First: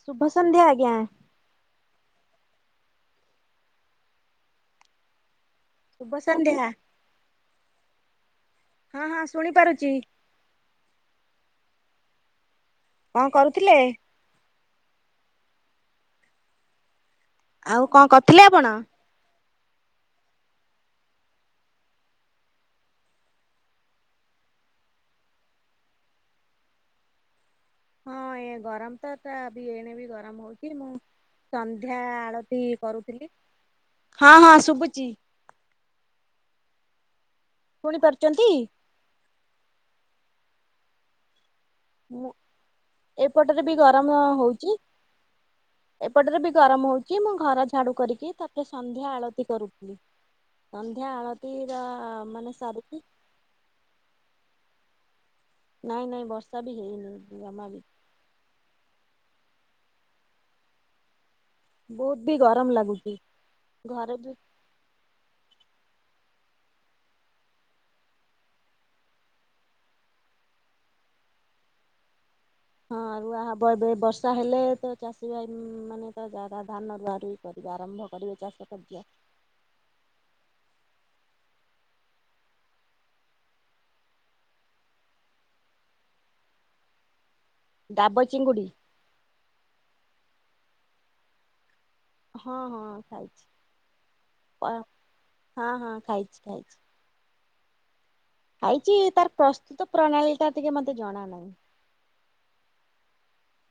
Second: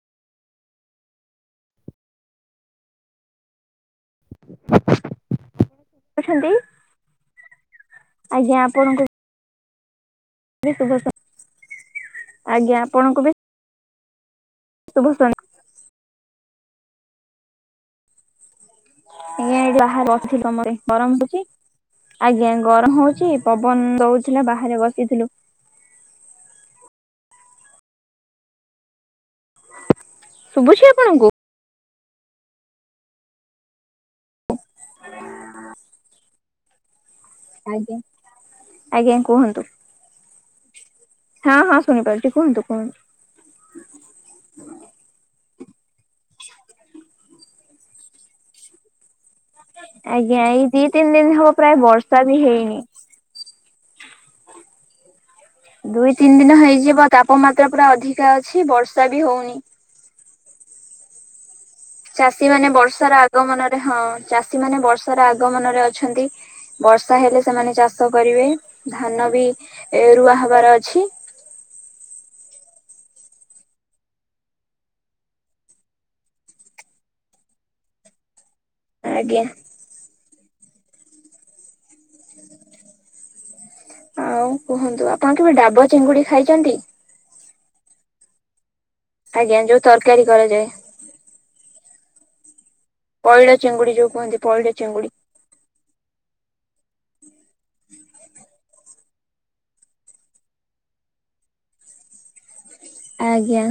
ଶୁଭ ସନ୍ଧ୍ୟା ଆଜ୍ଞା। ଶୁଭ କେମିତି ଅଛନ୍ତି ସନ୍ଧ୍ୟା ଆଜ୍ଞା ଆପଣଙ୍କୁ ହଁ ହଁ ଶୁଣି ପାରୁଚି। [inaudible] ଆଜ୍ଞା। ଆପଣଙ୍କୁ କଣ ବି କରୁଥିଲେ? ଶୁଭ ଶନ୍ଧ ଆଉ କଣ କରୁଥିଲେ ଆପଣ? ଆଜ୍ଞା ଏଠି ବାହାରେ ବସିଥିଲି [unintelligible] ଆଜ୍ଞା ଗରମ ହଉଛି ପବନ ଦଉଥିଲା ବାହାରେ ବସିଥିଲୁ। ହଁ ଏ ଗରମ ତ ତା ବି ଏଣେ ବି ଗରମ ହଉଛି ଶୁଭୁଛି ମୁଁ ଆପଣଙ୍କୁ? ସନ୍ଧ୍ୟା ଆଳତି କରୁଥିଲି। ହଁ ହଁ ଶୁଭୁଛି। ଆଜ୍ଞା ଶୁଣି ପାରୁଛନ୍ତି ଆଜ୍ଞା କୁହନ୍ତୁ। ହଁ ହଁ ମୁଁ ଶୁଣିପାରୁଛି କୁହନ୍ତୁ କୁହନ୍ତୁ। ଏପଟରେ ବି ଗରମ ହଉଛି। ଏପଟରେ ବି ଗରମ ହଉଛି। ମୁଁ ଘର ଝାଡୁ କରିକି ତାପରେ ସନ୍ଧ୍ୟା ଆଳତି କରୁଛି। ଆଜ୍ଞା ଏଇ ଦି ତିନି ଦିନ ହବ ପ୍ରାୟ ବର୍ଷା ବି ମାନେ ହେଇନି। ସାରିକି ନାଇଁ ଦୁଇ ନାଇଁ ତିନି ଦିନ ବର୍ଷା ବି ହେଇଯିବ ହେଇନି ଜମା ତାପମାତ୍ରା ବି। ପୁରା ଅଧିକା ଅଛି ବର୍ଷା ବି ହଉନି। ବହୁତ ବି ଚାଷୀ ଗରମ ମାନେ ଲାଗୁଛି ବର୍ଷାର ଆଗମନରେ ହଁ ଘରେ ବି ଚାଷୀ ମାନେ ବର୍ଷାର ଆଗମନରେ ଅଛନ୍ତି। ବର୍ଷା ହେଲେ ସେମାନେ ଚାଷ କରିବେ ଧାନ ବି ରୁଆ ହବାର ଅଛି। ହଁ ରୁଆ ହବ ବର୍ଷା ହେଲେ ତ ଚାଷୀ ଭାଇ ମାନେ ତ ଯା ଧାନ ରୁଆଁ ରୁଇଁ କରିବା ଆରମ୍ଭ କରିବେ ଚାଷ କାର୍ଯ୍ୟ। ଆଜ୍ଞା। ଆଉ କୁହନ୍ତୁ ଆପଣ କେବେ ଡାବ ଚିଙ୍ଗୁଡି ଖାଇଛନ୍ତି? ଡାବ ଚିଙ୍ଗୁଡ଼ି। ଆଜ୍ଞା ଯୋଉ ତରକାରୀ କରାଯାଏ। ହଁ ହଁ। ଖାଇଛି ପଇଡ ଚିଙ୍ଗୁଡି ଯୋଉ କୁହନ୍ତି ପଇଡ ଚିଙ୍ଗୁଡି। ହଁ ହଁ ଖାଇଛି ଖାଇଛି। ଖାଇଛି ତାର ପ୍ରସ୍ତୁତ ପ୍ରଣାଳୀଟା ଟିକେ ମତେ ଜଣା ନାହିଁ। ଆଜ୍ଞା।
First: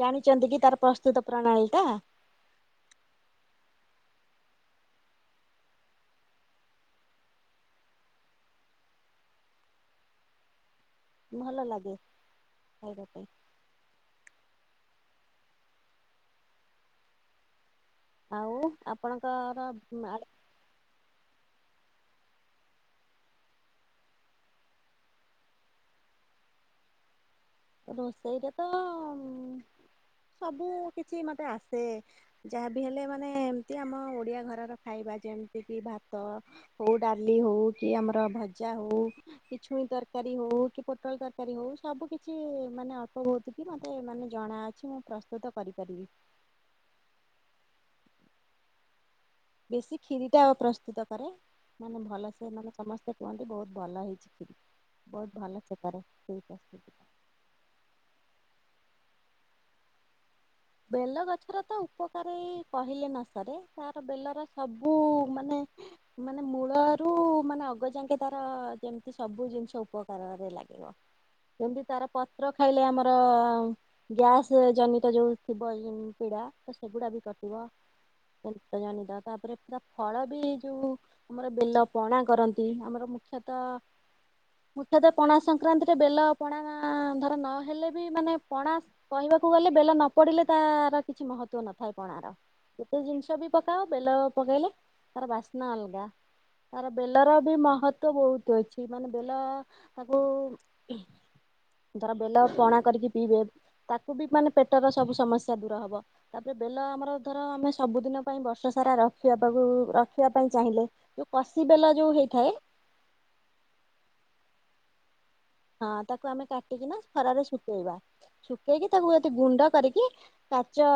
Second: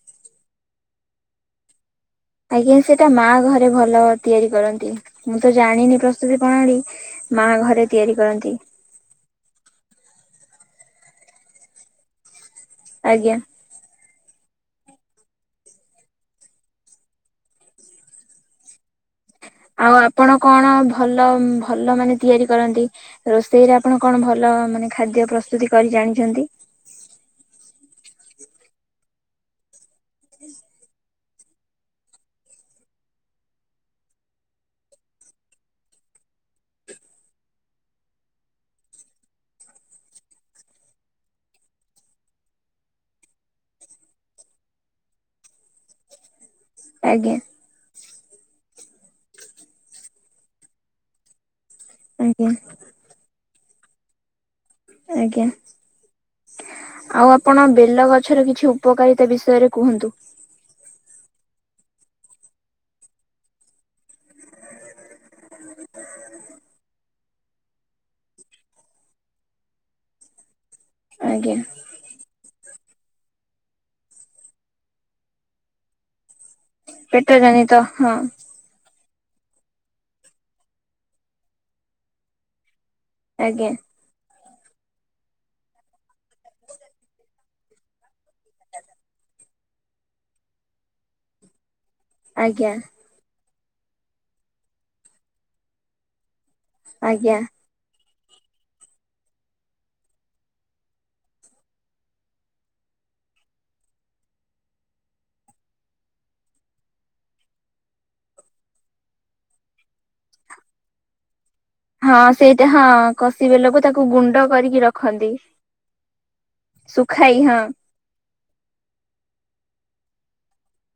ଜାଣିଛନ୍ତି କି ତାର ପ୍ରସ୍ତୁତ ପ୍ରଣାଳୀ ଟା? ଆଜ୍ଞା ସେଟା ମା ଘରେ ଭଲ ତିଆରି କରନ୍ତି ମୁଁ ତ ଜାଣିନି ପ୍ରସ୍ତୁତି ପ୍ରଣାଳୀ। ମା ଘରେ ତିଆରି କରନ୍ତି। ଭଲ ଲାଗେ ଖାଇବା ପାଇଁ। ଆଜ୍ଞା। ଆଉ ଆପଣଙ୍କ ଆଉ ଆପଣ କଣ ଭଲ ଭଲ ମାନେ ତିଆରି କରନ୍ତି? ରୋଷେଇରେ ଆପଣ କଣ ଭଲ ମାନେ ଖାଦ୍ୟ ପ୍ରସ୍ତୁତି କରି ଜାଣିଛନ୍ତି? ରୋଷେଇରେ ତ ସବୁ କିଛି ମତେ ଆସେ। ଯାହାବି ହେଲେ ମାନେ ଏମତି ଆମ ଓଡିଆ ଘରର ଖାଇବା ଯେମିତି କି ଭାତ ହଉ ଡାଲି ହଉ କି ଆମର ଭଜା ହଉ। କି ଛୁଇଁ ତରକାରୀ ହଉ କି ପୋଟଳ ତରକାରୀ ହଉ ସବୁ କିଛି କିଛି ମାନେ ଅଳ୍ପ ବହୁତ କି ମତେ ମାନେ ଜଣା ଅଛି ମୁଁ ପ୍ରସ୍ତୁତ କରିପାରିବି। ଆଜ୍ଞା। ବେଶୀ କ୍ଷିରିଟା ପ୍ରସ୍ତୁତ କରେ ମାନେ ଆଜ୍ଞା ଭଲସେ ମାନେ ସମସ୍ତେ କୁହନ୍ତି ବହୁତ ଭଲ ହେଇଛି ଆଜ୍ଞା କ୍ଷୀରିବହୁତ ଭଲ କରେ। ଆଉ ଆପଣ ବେଲଗଛର କିଛି ଉପକାରିତା ବିଷୟରେ କୁହନ୍ତୁ। ବେଲ ଗଛର ତ ଉପକାର କହିଲେ ନ ସରେ। ତାର ବେଲର ସବୁ ମାନେ ମାନେ ମୂଳରୁ ମାନେ ଅଗରୁ ଯାଙ୍କେ ତାର ଯେମିତି ସବୁ ଜିନିଷ ଉପକାରରେ ଲାଗେ। ଆଜ୍ଞା ଯେମତି ତାର ପତ୍ର ଖାଇଲେ ଆମର ଗ୍ୟାସ୍ ଜନିତ ଯୋଉ ଥିବ ଯେମି ପୀଡା। ପେଟ ଜନିତ। ହଁ। ପେଟ ଜନିତ ତାପରେ ପୁରା ଫଳ ବି ଯୋଉ ଆମର ବେଲ ପଣା କରନ୍ତି। ଆମର ସତ। ଆଜ୍ଞା ମୁଖ୍ୟତ ପଣା ସଂକ୍ରାନ୍ତିରେ ବେଲ ପଣା ଧର ନ ହେଲେ ବି ମାନେ ପଣା କହିବାକୁ ଗଲେ ବେଲ ନ ପଡିଲେ ତା ର କିଛି ମହତ୍ଵ ନ ଥାଏ ପଣାର। ଆଜ୍ଞା କେତେ ଜିନିଷ ବି ପକାଅ ବେଲାଅ ପକେଇଲେ ତାର ବାସ୍ନା ଅଲଗା। ତାର ଆଜ୍ଞା ବେଲର ବି ମହତ୍ୱ ତ ବହୁତ ଅଛି ମାନେ ବେଲ ତାକୁ ଧର ବେଲ ପଣା କରିକି ପିଇବେ ତାକୁ ବି ମାନେ ପେଟର ସବୁ ସମସ୍ୟା ଦୂର ହବ। ତା ପରେ ବେଲ ଆମର ଧର ଆମେ ସବୁଦିନ ପାଇଁ ବର୍ଷ ସାରା ରଖିବା ତାକୁ ରଖିବା ପାଇଁ ଚାହିଁଲେ। ଯୋଉ କଷି ବେଲ ଯୋଉ ହଁ ହେଇଥାଏ। ସେଇଟା ହଁ। କଷି ବେଲକୁ ତାକୁ ଗୁଣ୍ଡ କରିକି ରଖନ୍ତି। ହଁ ତାକୁ ଆମେ କାଟିକିନା ଶୁଖାଇ ଖରାରେ ହଁ ଶୁଖେଇବା। ଶୁଖେଇକି ତାକୁ ଯଦି ଗୁଣ୍ଡ କରିକି କାଚ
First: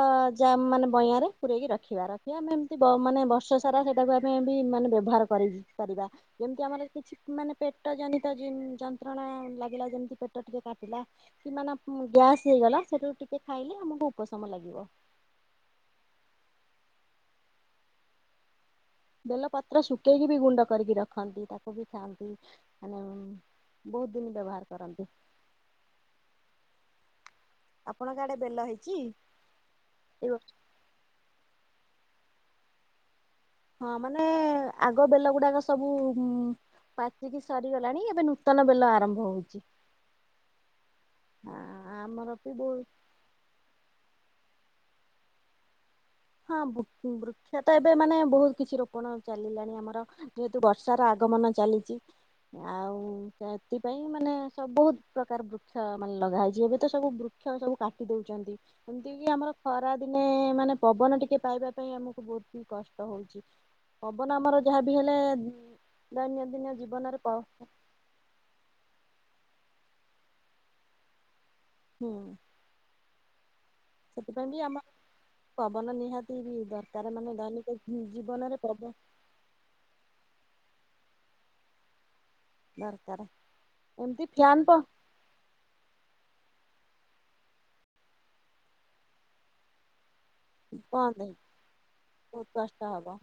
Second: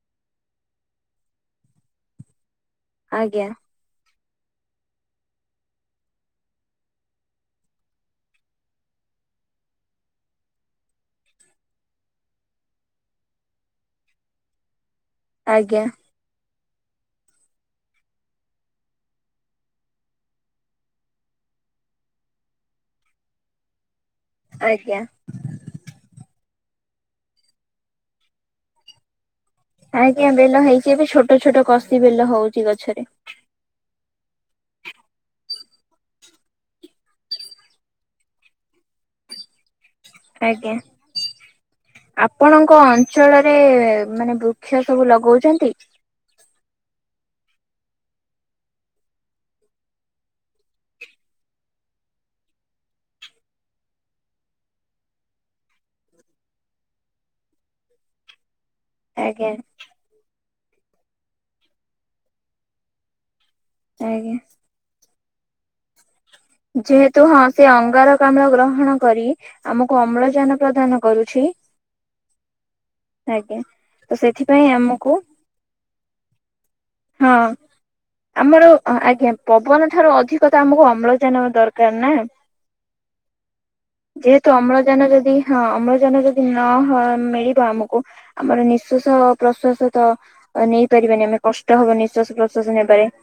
ଜା-ମାନେ ବଇଁଆରେ ପୂରେଇକି ରଖିବା। କି ଆମେ ଏମିତି ମାନେ ଆଜ୍ଞା ବର୍ଷ ସାରା ସେଇଟାକୁ ଆମେ ବି ମାନେ ବ୍ୟବହାର କରିବି ପାରିବା। ଯେମିତି ଆମର କିଛି ମାନେ ପେଟ ଜନିତ ଯ-ଯନ୍ତ୍ରଣା। ଲାଗିଲା ଯେମିତି ପେଟ ଟିକେ କାଟିଲା। କି ମାନ ଗ୍ୟାସ୍ ହେଇଗଲା ସେଇଟାକୁ ଟିକେ ଖାଇଲେ ଆମକୁ ଉପଶମ ଲାଗିବ। ଆଜ୍ଞା। ବେଲ ପତ୍ର ଶୁଖେଇକି ବି ଗୁଣ୍ଡ କରିକି ରଖନ୍ତି ତାକୁ ବି ଖାଆନ୍ତି। ବହୁତ ଦିନ ବ୍ୟବହାର ଆଜ୍ଞା କରନ୍ତି। ଆପଣ ଆଡେ ବେଲ ହେଇଛି। ଆଜ୍ଞା। ଏଇ ବେଲ ହେଇଛି। ଏବେ ଛୋଟ ଛୋଟ କଷି ବେଲ ହଉଛି ଗଛରେ। ହଁ ମାନେ ଆଗ ବେଲ ଗୁଡାକ ସବୁ ପାଚିକି ସରିଗଲାଣି ଏବେ ନୂତନ ବେଲ ଆରମ୍ଭ ହଉଛି। ଆଜ୍ଞା। ଆମର ବି ଆପଣଙ୍କ ବହୁତ ଅଞ୍ଚଳରେ ମାନେ ବୃକ୍ଷ ସବୁ ଲଗଉଛନ୍ତି। ହଁ ବୃ-ବୃକ୍ଷ ତ ଏବେ ମାନେ ବହୁତ କିଛି ରୋପଣ ଚାଲିଲାଣି ଆମର। ଯେହେତୁ ବର୍ଷାର ଆଗମନ ଚାଲିଛି। ଆଉ ସେଥିପାଇଁ ମାନେ ସବୁ ବହୁତ ପ୍ରକାର ବୃକ୍ଷ ମାନେ ଲଗା ହେଇଛି। ଏବେ ତ ସବୁ ବୃ ବୃକ୍ଷ ସବୁ କାଟି ଦଉଛନ୍ତି। ଏମିତି କିି ଆଜ୍ଞା ଆମର ଖରା ଦିନେ ମାନେ ପବନ ଟିକେ ପାଇବା ପାଇଁ ଆମକୁ ବହୁତି କଷ୍ଟ ହଉଚି। ପବନ ଆଜ୍ଞା ଆମର ଯାହା ବି ହେଲେ ଦୈନ ଯେହେତୁ ହଁ ସେ ଅଙ୍ଗାରକାମ୍ଳ ଗ୍ରହଣ କରି ଆମକୁ ଅମ୍ଳଜାନ ପ୍ରଦାନ କରୁଛି। ହୁଁ। ଆଜ୍ଞା। ତ ବି ସେଥିପାଇଁ ଆମ ଆମକୁ ପବନ ନିହାତି ବି ଦରକାର ହଁ ମାନେ ଦୈନିକ ଜୀବନରେ ଆମର ପବ ଆଜ୍ଞା ପବନ ଠାରୁ ଅଧିକ ତ ଆମକୁ ଅମ୍ଳଜାନ ଦରକାର ନା। ଦରକାର ଏମିତି ଯେହେତୁ ଫ୍ୟାନ ବ ଅମ୍ଳଜାନ ଯଦି ହଁ, ଅମ୍ଳଜାନ ଯଦି ନ ହଁ ମିଳିବ ଆମକୁ ଆମର ନିଃଶ୍ଵାସ ପ୍ରଶ୍ଵାସ ତ ଆଉ ନେଇ ବନ୍ଦ ପାରିବାନି ହେଇ ଆମକୁ କଷ୍ଟ ହବ ନିଶ୍ୱାସ ବହୁତ ପ୍ରଶ୍ଵାସ କଷ୍ଟ ନେବାରେ। ହବ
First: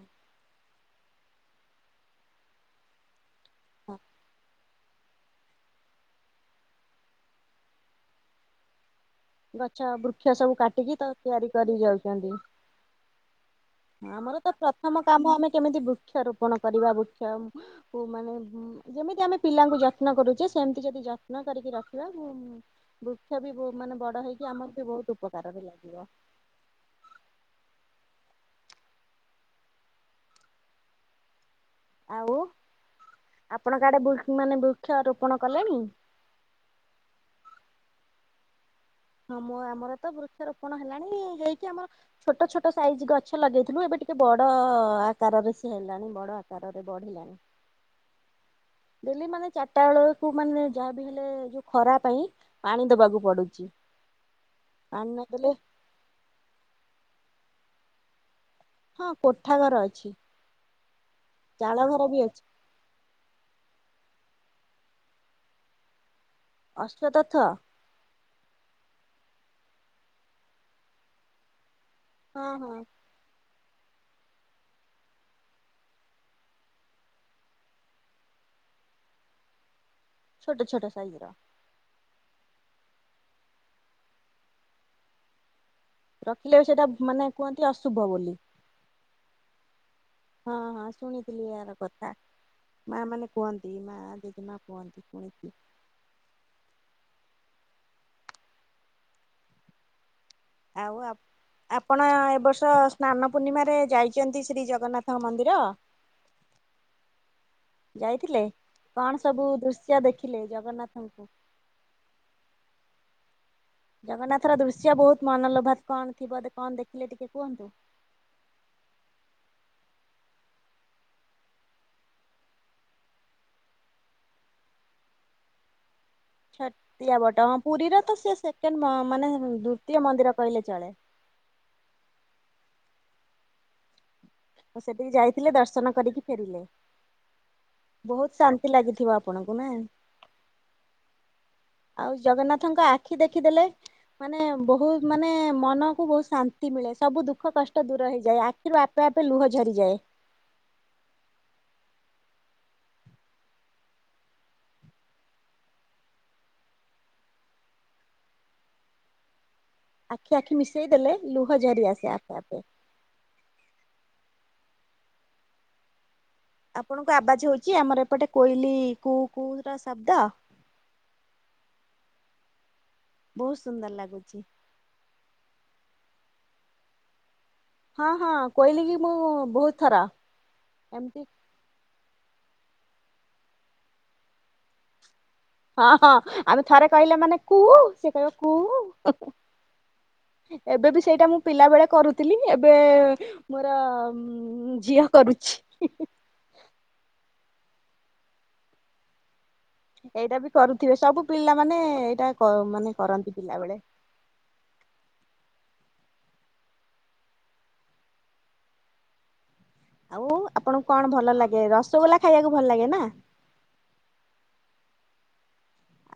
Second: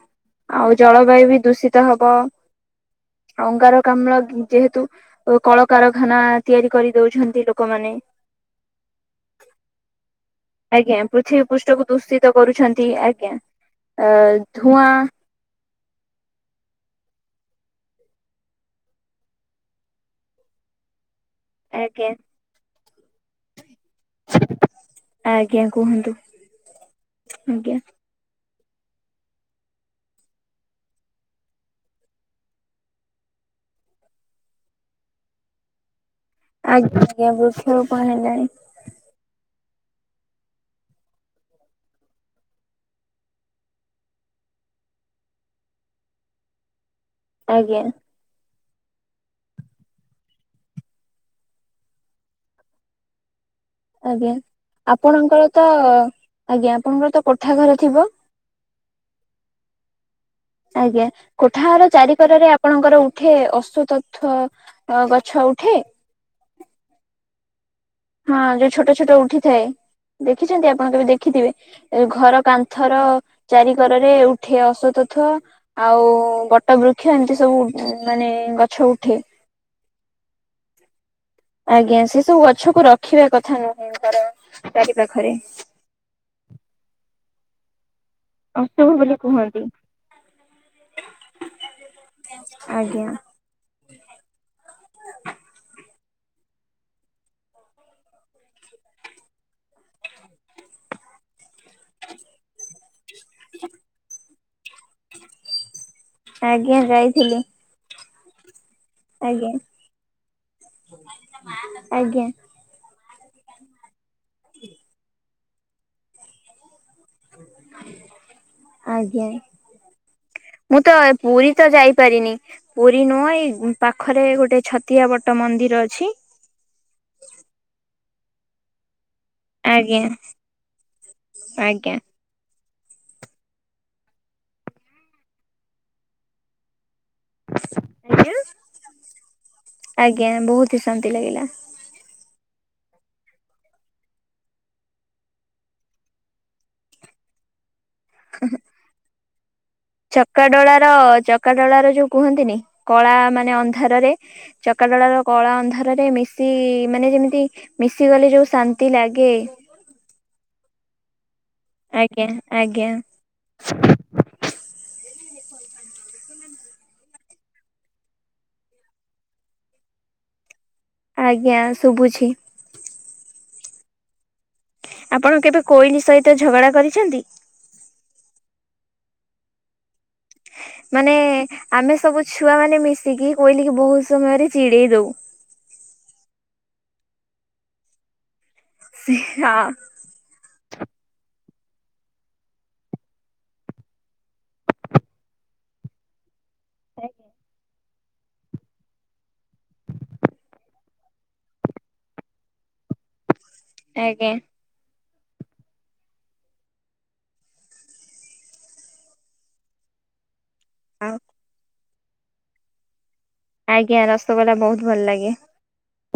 ଆଉ ଜଳବାୟୁ ବି ଦୂଷିତ ହବ। ଅଙ୍ଗାରକାମ୍ଳ ଯେହେତୁ କଳକାରଖାନା ତିଆରି କରିଦଉଛନ୍ତି ଲୋକମାନେ। ଗଛ ବୃକ୍ଷ ସବୁ କାଟିକି ଆଜ୍ଞା, ତ ତିଆରି ପୃଥିବୀ କରି ପୃଷ୍ଠକୁ ଯାଉଛନ୍ତି ଦୂଷିତ କରୁଛନ୍ତି। ଆ- - ଆମର ତ ପ୍ରଥମ କାମ ଆମେ କେମିତି ବୃକ୍ଷରୋପଣ କରିବା। ବୃକ୍ଷ ଆଉ ମାନେ- - ଯେମିତି ଆମେ ପିଲାଙ୍କୁ ଯତ୍ନ କରୁଚେ ସେମିତି ଯଦି ଯ ଯତ୍ନ କରିକି ରଖିବା ଆଜ୍ଞା ବୃକ୍ଷ ବି ବ ମାନେ ବଡ଼ ହେଇକି ଆମକୁ ବି ବହୁତ ଉପକାରରେ ଆଜ୍ଞା ଲାଗିବ। କୁହନ୍ତୁ ଆଜ୍ଞା ଆଉ, ଆପଣ କଆଡ଼େ ମାନେ ବୃକ୍ଷ ରୋପଣ କଲେଣି। ଆଜ୍ଞା ଆଜ୍ଞା ବୃକ୍ଷର କଣ ହେଲାଣି। ହଁ ଆମର ତ ବୃକ୍ଷରୋପଣ ହେଲାଣି ଯାଇକି ଆମର ଛୋଟ ଛୋଟ ସାଇଜ ଗଛ ଲଗେଇଥିଲୁ ଏବେ ଟିକେ ବଡ଼ ଆକାରରେ ସି ହେଲାଣି ବଡ଼ ଆକାର ରେ ବଢିଲାଣି। ଆଜ୍ଞା ଡେଲି ମାନେ ଚାରିଟା ବେଳକୁ ମାନେ ଯାହାବି ହେଲେ ଯୋଉ ଖରା ପାଇଁ ପାଣି ଦବାକୁ ପଡୁଚି। ଆଜ୍ଞା, ଆପଣଙ୍କର ତ ଆଜ୍ଞା ଆପଣଙ୍କର ତ କୋଠା ଘର ଥିବ। ହଁ କୋଠା ଘର ଅଛି। ଆଜ୍ଞା, ଚାଳ କୋଠାହାର ଘର ବି ଅଛି ଚାରିିକରରେ ଆପଣଙ୍କର ଉଠେ ଅଶ୍ୱତଥ ଗଛ ଉଠେ? ଅଶତଥ। ହଁ ଯୋଉ ଛୋଟ ଛୋଟ ଉଠିଥାଏ। ଦେଖିଛନ୍ତି ଆପଣ କେବେ ଦେଖିଥିବେ। ଏଇ ଘର ହଁ ହଁ କାନ୍ଥର ଚାରିିକରରେ ଉଠେ ଅଶ୍ୱତଥ। ଆଉ ବଟ ବୃକ୍ଷ ଏମିତି ସବୁ ମାନେ ଗଛ ଉଠେ। ଛୋଟ ଛୋଟ ସାଇଜିର। ଆଜ୍ଞା, ସେ ସବୁ ଗଛକୁ ରଖିବା କଥା ନୁହେଁ? ତାର, ଚାରି ପାଖରେ। ରଖିଲେ ବି ସେଇଟା ମାନେ କୁହନ୍ତି ଅଶୁଭ ବୋଲି। ଅଶୁଭ ବୋଲି କୁହନ୍ତି। ହଁ ହଁ ଶୁଣିଥିଲି ଏହାର କଥା। ମା ଆଜ୍ଞା ମାନେ - - କୁଅନ୍ତି, ମା ଜେଜେ ମା କୁଅନ୍ତି। ପୁଣି ଆଉ ଆପ ଆପଣ ଏବ ବର୍ଷ ସ୍ନାନ ପୂର୍ଣ୍ଣିମାରେ ଯାଇ- - ଯେମିତି ଶ୍ରୀ ଜଗନ୍ନାଥ ମନ୍ଦିର ଆଜ୍ଞା ଯାଇଥିଲି। ଯାଇଥିଲେ, କଣ ସବୁ ଆଜ୍ଞା ଦୃଶ୍ୟ ଦେଖିଲେ ଜଗନ୍ନାଥଙ୍କୁ? ଆଜ୍ଞା ଜଗନ୍ନାଥ ର ଦୃଶ୍ୟ ବହୁତ ମନଲୋଭା କଣ ଥିବ କଣ ଦେଖିଲେ ଟିକେ କୁହନ୍ତୁ? ଆଜ୍ଞା, ମୁଁ ତ ପୁରୀ ତ ଯାଇପାରିନି। ପୁରୀ ନୁଅଁ ଏଇ ପାଖରେ ଗୋଟେ ଛତିଆ ବଟ ମନ୍ଦିର ଅଛି। ଛଟିଆ ବଟ ହଁ ପୁରୀର ତ ସେ ସେକେଣ୍ଡ ମାନେ ଆଜ୍ଞା ଦ୍ଵିତୀୟ ମନ୍ଦିର କହିଲେ ଚଳେ। ଆଜ୍ଞା ସେଠି ଯାଇଥିଲେ ଦର୍ଶନ କରିକି ଫେରିଲେ, ଆଜ୍ଞା। ବହୁତ ଶାନ୍ତି ଲାଗିଥିବ ଆ - - ପଣଙ୍କୁ ନା। ଆଜ୍ଞା, ବହୁତ ହି ଶାନ୍ତି ଲାଗିଲା। ଆଉ ଜଗନ୍ନାଥଙ୍କ ଆଖି ଦେଖିଦେଲେ - - ମାନେ ବହୁତ ମାନେ ମନ ବହୁତ ଶାନ୍ତି ମିଳେ ସବୁ ଦୁଃଖ କଷ୍ଟ ଦୂର ହେଇ- - ଯାଏ। ଆଖିରୁ ଆପେ ଆପେ ଲୁହ ଝରିଯାଏ। ଚକାଡଳାର ଚକାଡଳାର ଯୋଉ କୁହନ୍ତିନି। କଳା ମାନେ ଅନ୍ଧାରରେ ଚକାଡଳାର କଳା ଅନ୍ଧାରରେ ମିଶି ମାନେ ଯେମିତି ମିଶିଗଲେ ଯୋଉ ଶାନ୍ତି ଲାଗେ ଆଖି ଆଖି ମିଶେଇ ଦେଲେ ଲୁହ ଝରି ଆସେ ଆପେ ଆପେ। ସ୍ ଆପଣଙ୍କୁ ଆବାଜ ହୋଉଚି ଆମର ଏପଟେ କୋଇଲି କୁହୁ କୁହୁ ର ଶବ୍ଦ? ଆଜ୍ଞା ଶୁଭୁଛି। ବହୁତ ସୁନ୍ଦର ଲାଗୁଚି। ଆପଣ କେବେ କୋଇଲି ସହିତ ଝଗଡା କରିଛନ୍ତି? ହଁ ହଁ କହିଲି କି ମୁଁ ବହୁତ ଥରା ମାନେ ଆମେ ସବୁ ଛୁଆ ମାନେ ମିଶିକି କୋଇଲିକି ବହୁତ ସମୟରେ ଚିଡେଇ ଦୋଉ। ହଁ ହଁ ଆମେ ଥରେ କହିଲେ ମାନେ କୁହୁ ସେ କହିବ କୁହୁ। ହଁ। ଏବେ ବି ସେଇଟା ମୁଁ ପିଲା ବେଳେ କରୁଥିଲି ଏବେ ମୋର ହୁଁ ଝିଅ କରୁଚି। ଆ ଏଇଟା ବି କରୁଥିବେ ସବୁ ପିଲାମାନେ ଏଇଟା ମାନେ କରନ୍ତି ପିଲା ବେଳେ। ଆଜ୍ଞା। ଆଉ ଆପଣଙ୍କୁ କଣ ଭଲ ଲାଗେ ରସଗୋଲା ଖାଇବାକୁ ଭଲ ଲାଗେ ନା? ଆଜ୍ଞା ରସଗୋଲା ବହୁତ ଭଲ ଲାଗେ।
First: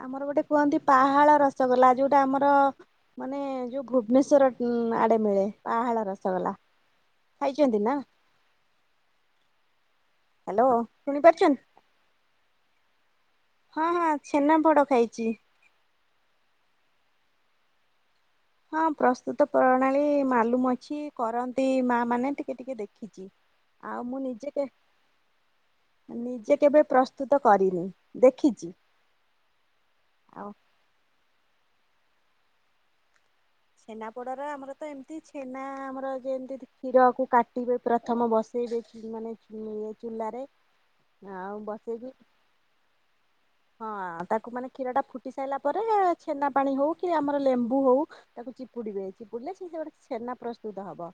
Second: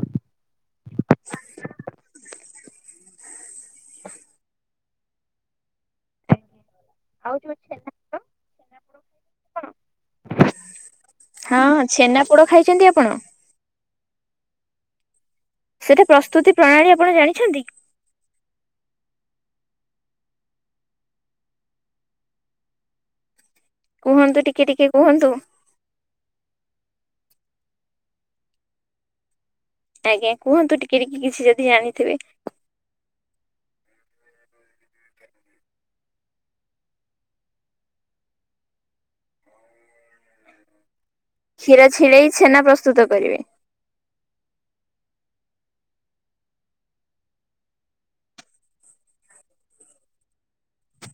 ଆମର ଗୋଟେ କୁହନ୍ତି ପାହାଳ ରସଗୋଲା ଯୋଉଟା ଆମର ମାନେ ଯୋଉ ଭୁବନେଶ୍ଵର ଆଡେ ମିଳେ ପାହାଳ ରସଗଲା। ଆଉ ଯୋଉ ଖାଇଚନ୍ତି ନା? ଛେନାପୋଡ ଛେନା ପୋଡ ଖାଇଚନ୍ତି ଆପଣ? ହଁ ହଁ ଛେନାପୋଡ ଖାଇଚି। ସେଟା ପ୍ରସ୍ତୁତି ପ୍ରଣାଳୀ ଆପଣ ଜାଣିଛନ୍ତି? ହଁ ପ୍ରସ୍ତୁତ ପ୍ରଣାଳୀ ମାଲୁମ୍ ଅଛି କରନ୍ତି ମା ମାନେ ଟିକେ ଟିକେ ଦେଖିଚି। ଆଉ ମୁଁ କୁହନ୍ତୁ ନିଜେ ଟିକେ କେ ଟିକେ କୁହନ୍ତୁ। ନିଜେ କେବେ ପ୍ରସ୍ତୁତ କରିନି ଦେଖିଚି। ଆଜ୍ଞା କୁହନ୍ତୁ ଟିକେ ଟିକେ କିଛି ଯଦି ଜାଣିଥିବେ। ଛେନାପୋଡ଼ର ଆମର ତ ଏମିତି ଛେନା ଆମର ଯେମିତି କ୍ଷୀରକୁ କାଟିବେ ପ୍ରଥମ ବସେଇବେ ମାନେ ଇ ଚୁଲାରେ ଆଉ କ୍ଷୀର ବସେଇକି ଛିଡେଇ ଛେନା ପ୍ରସ୍ତୁତ କରିବେ ହଁ ତାକୁ ମାନେ କ୍ଷୀର ଟା ଫୁଟି ସାରିଲା ପରେ ଛେନା ପାଣି ହୋଉ କି ଆମର ଲେମ୍ବୁ ହୋଉ ତାକୁ ଚିପୁଡିବେ ଚିପୁଡିଲେ ସେ ସେ ଗୋଟେ ଛେନା ପ୍ରସ୍ତୁତ ହବ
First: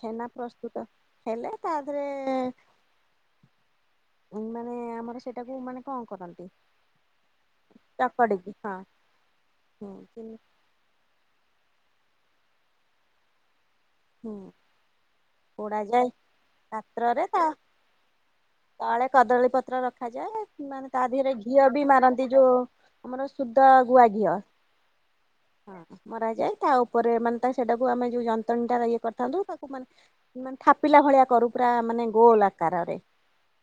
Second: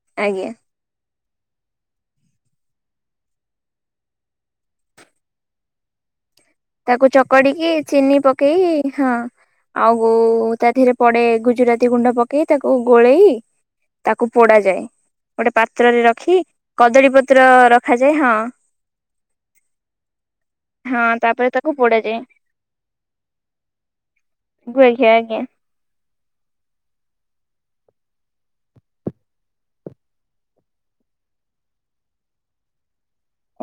ଛେନା ଆଜ୍ଞା ପ୍ରସ୍ତୁତ ହେଲେ ତା ପରେ ମାନେ ଆମର ସେଇଟାକୁ ମାନେ କଣ କରନ୍ତି? ତାକୁ ଚକଡିକି ଚିନି ପକେଇ ହଁ ଆଉ ହୁଁ ତାଥିରେ ପଡେ ଗୁଜୁରାତି ଗୁଣ୍ଡ ପକେଇ ତାକୁ ଗୋଳେଇ ତାକୁ ହୁଁ ପୋଡ ଯାଏ। ଗୋଟେ ପାତ୍ରରେ ପୋଡାଯାଏ ରଖି କଦଳୀ ପାତ୍ରରେ ତା ପତ୍ର ରଖାଯାଏ ହଁ। ତଳେ କଦଳୀ ପତ୍ର ରଖାଯାଏ ନଲେ ତା ହଁ ଦେହରେ ତାପରେ ଘିଅ ତାକୁ ଦି ବି ପୋଡାଯାଏ। ମାରନ୍ତି ଯୋଉ ଆମର ଶୁଦ୍ଧ ଗୁଆ ଘିଅ। ଗୁଆଘିଅ ଆଜ୍ଞା ହଁ ମରା ଯାଏ ତା ଉପରେ ମାନେ ତା ସେଟାକୁ ଆମେ ଯୋଉ ଯନ୍ତୁଆଣ ଇଏ କରିଥାନ୍ତୁ ତାକୁ ମାନେ ମାନେ ଥାପିଲା ଭଳିଆ କରୁ ପୁରା ମାନେ ଗୋଲ ଆକାରରେ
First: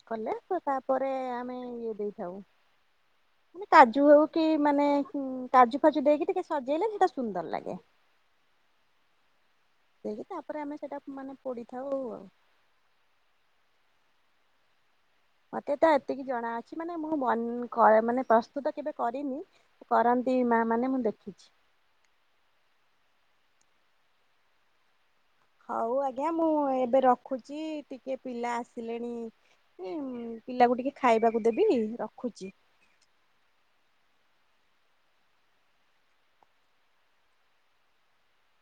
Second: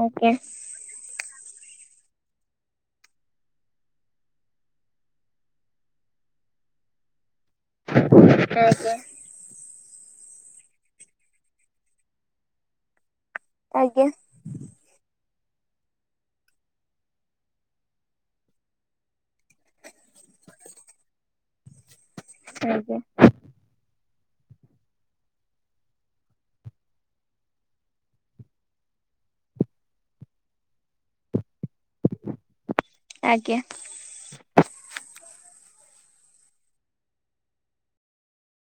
ଆଜ୍ଞା କଲେ ତ ତାପରେ ଆମେ ଇଏ ଦେଇଥାଉ। ମାନେ କାଜୁ ହୋଉ କି ମାନେ ଉ କାଜୁ ଫାଜୁ ଦେଇକି ଟିକେ ସଜେଇଲେ ସେଇଟା ସୁନ୍ଦର ଲାଗେ। ଆଚ୍ଛା। ଦେଇକି ତାପରେ ଆମେ ସେଇଟା ମାନେ ପଡ଼ିଥାଉ ଆଉ ଆଜ୍ଞା ମତେ ତ ଏତିକି ଜଣାଅଛି ମାନେ ମୁଁ ମାନେ ପ୍ରସ୍ତୁତ କେବେ କରିନି କରନ୍ତି ମା ମାନେ ମୁଁ ଦେଖିଛି ଆଜ୍ଞା ହଉ ଆଜ୍ଞା ମୁଁ ଏବେ ରଖୁଛି ଟିକେ ପିଲା ଆସିଲେଣି ପିଲାକୁ ଟିକେ ଖାଇବାକୁ ଦେବି ରଖୁଛି। ଆଜ୍ଞା।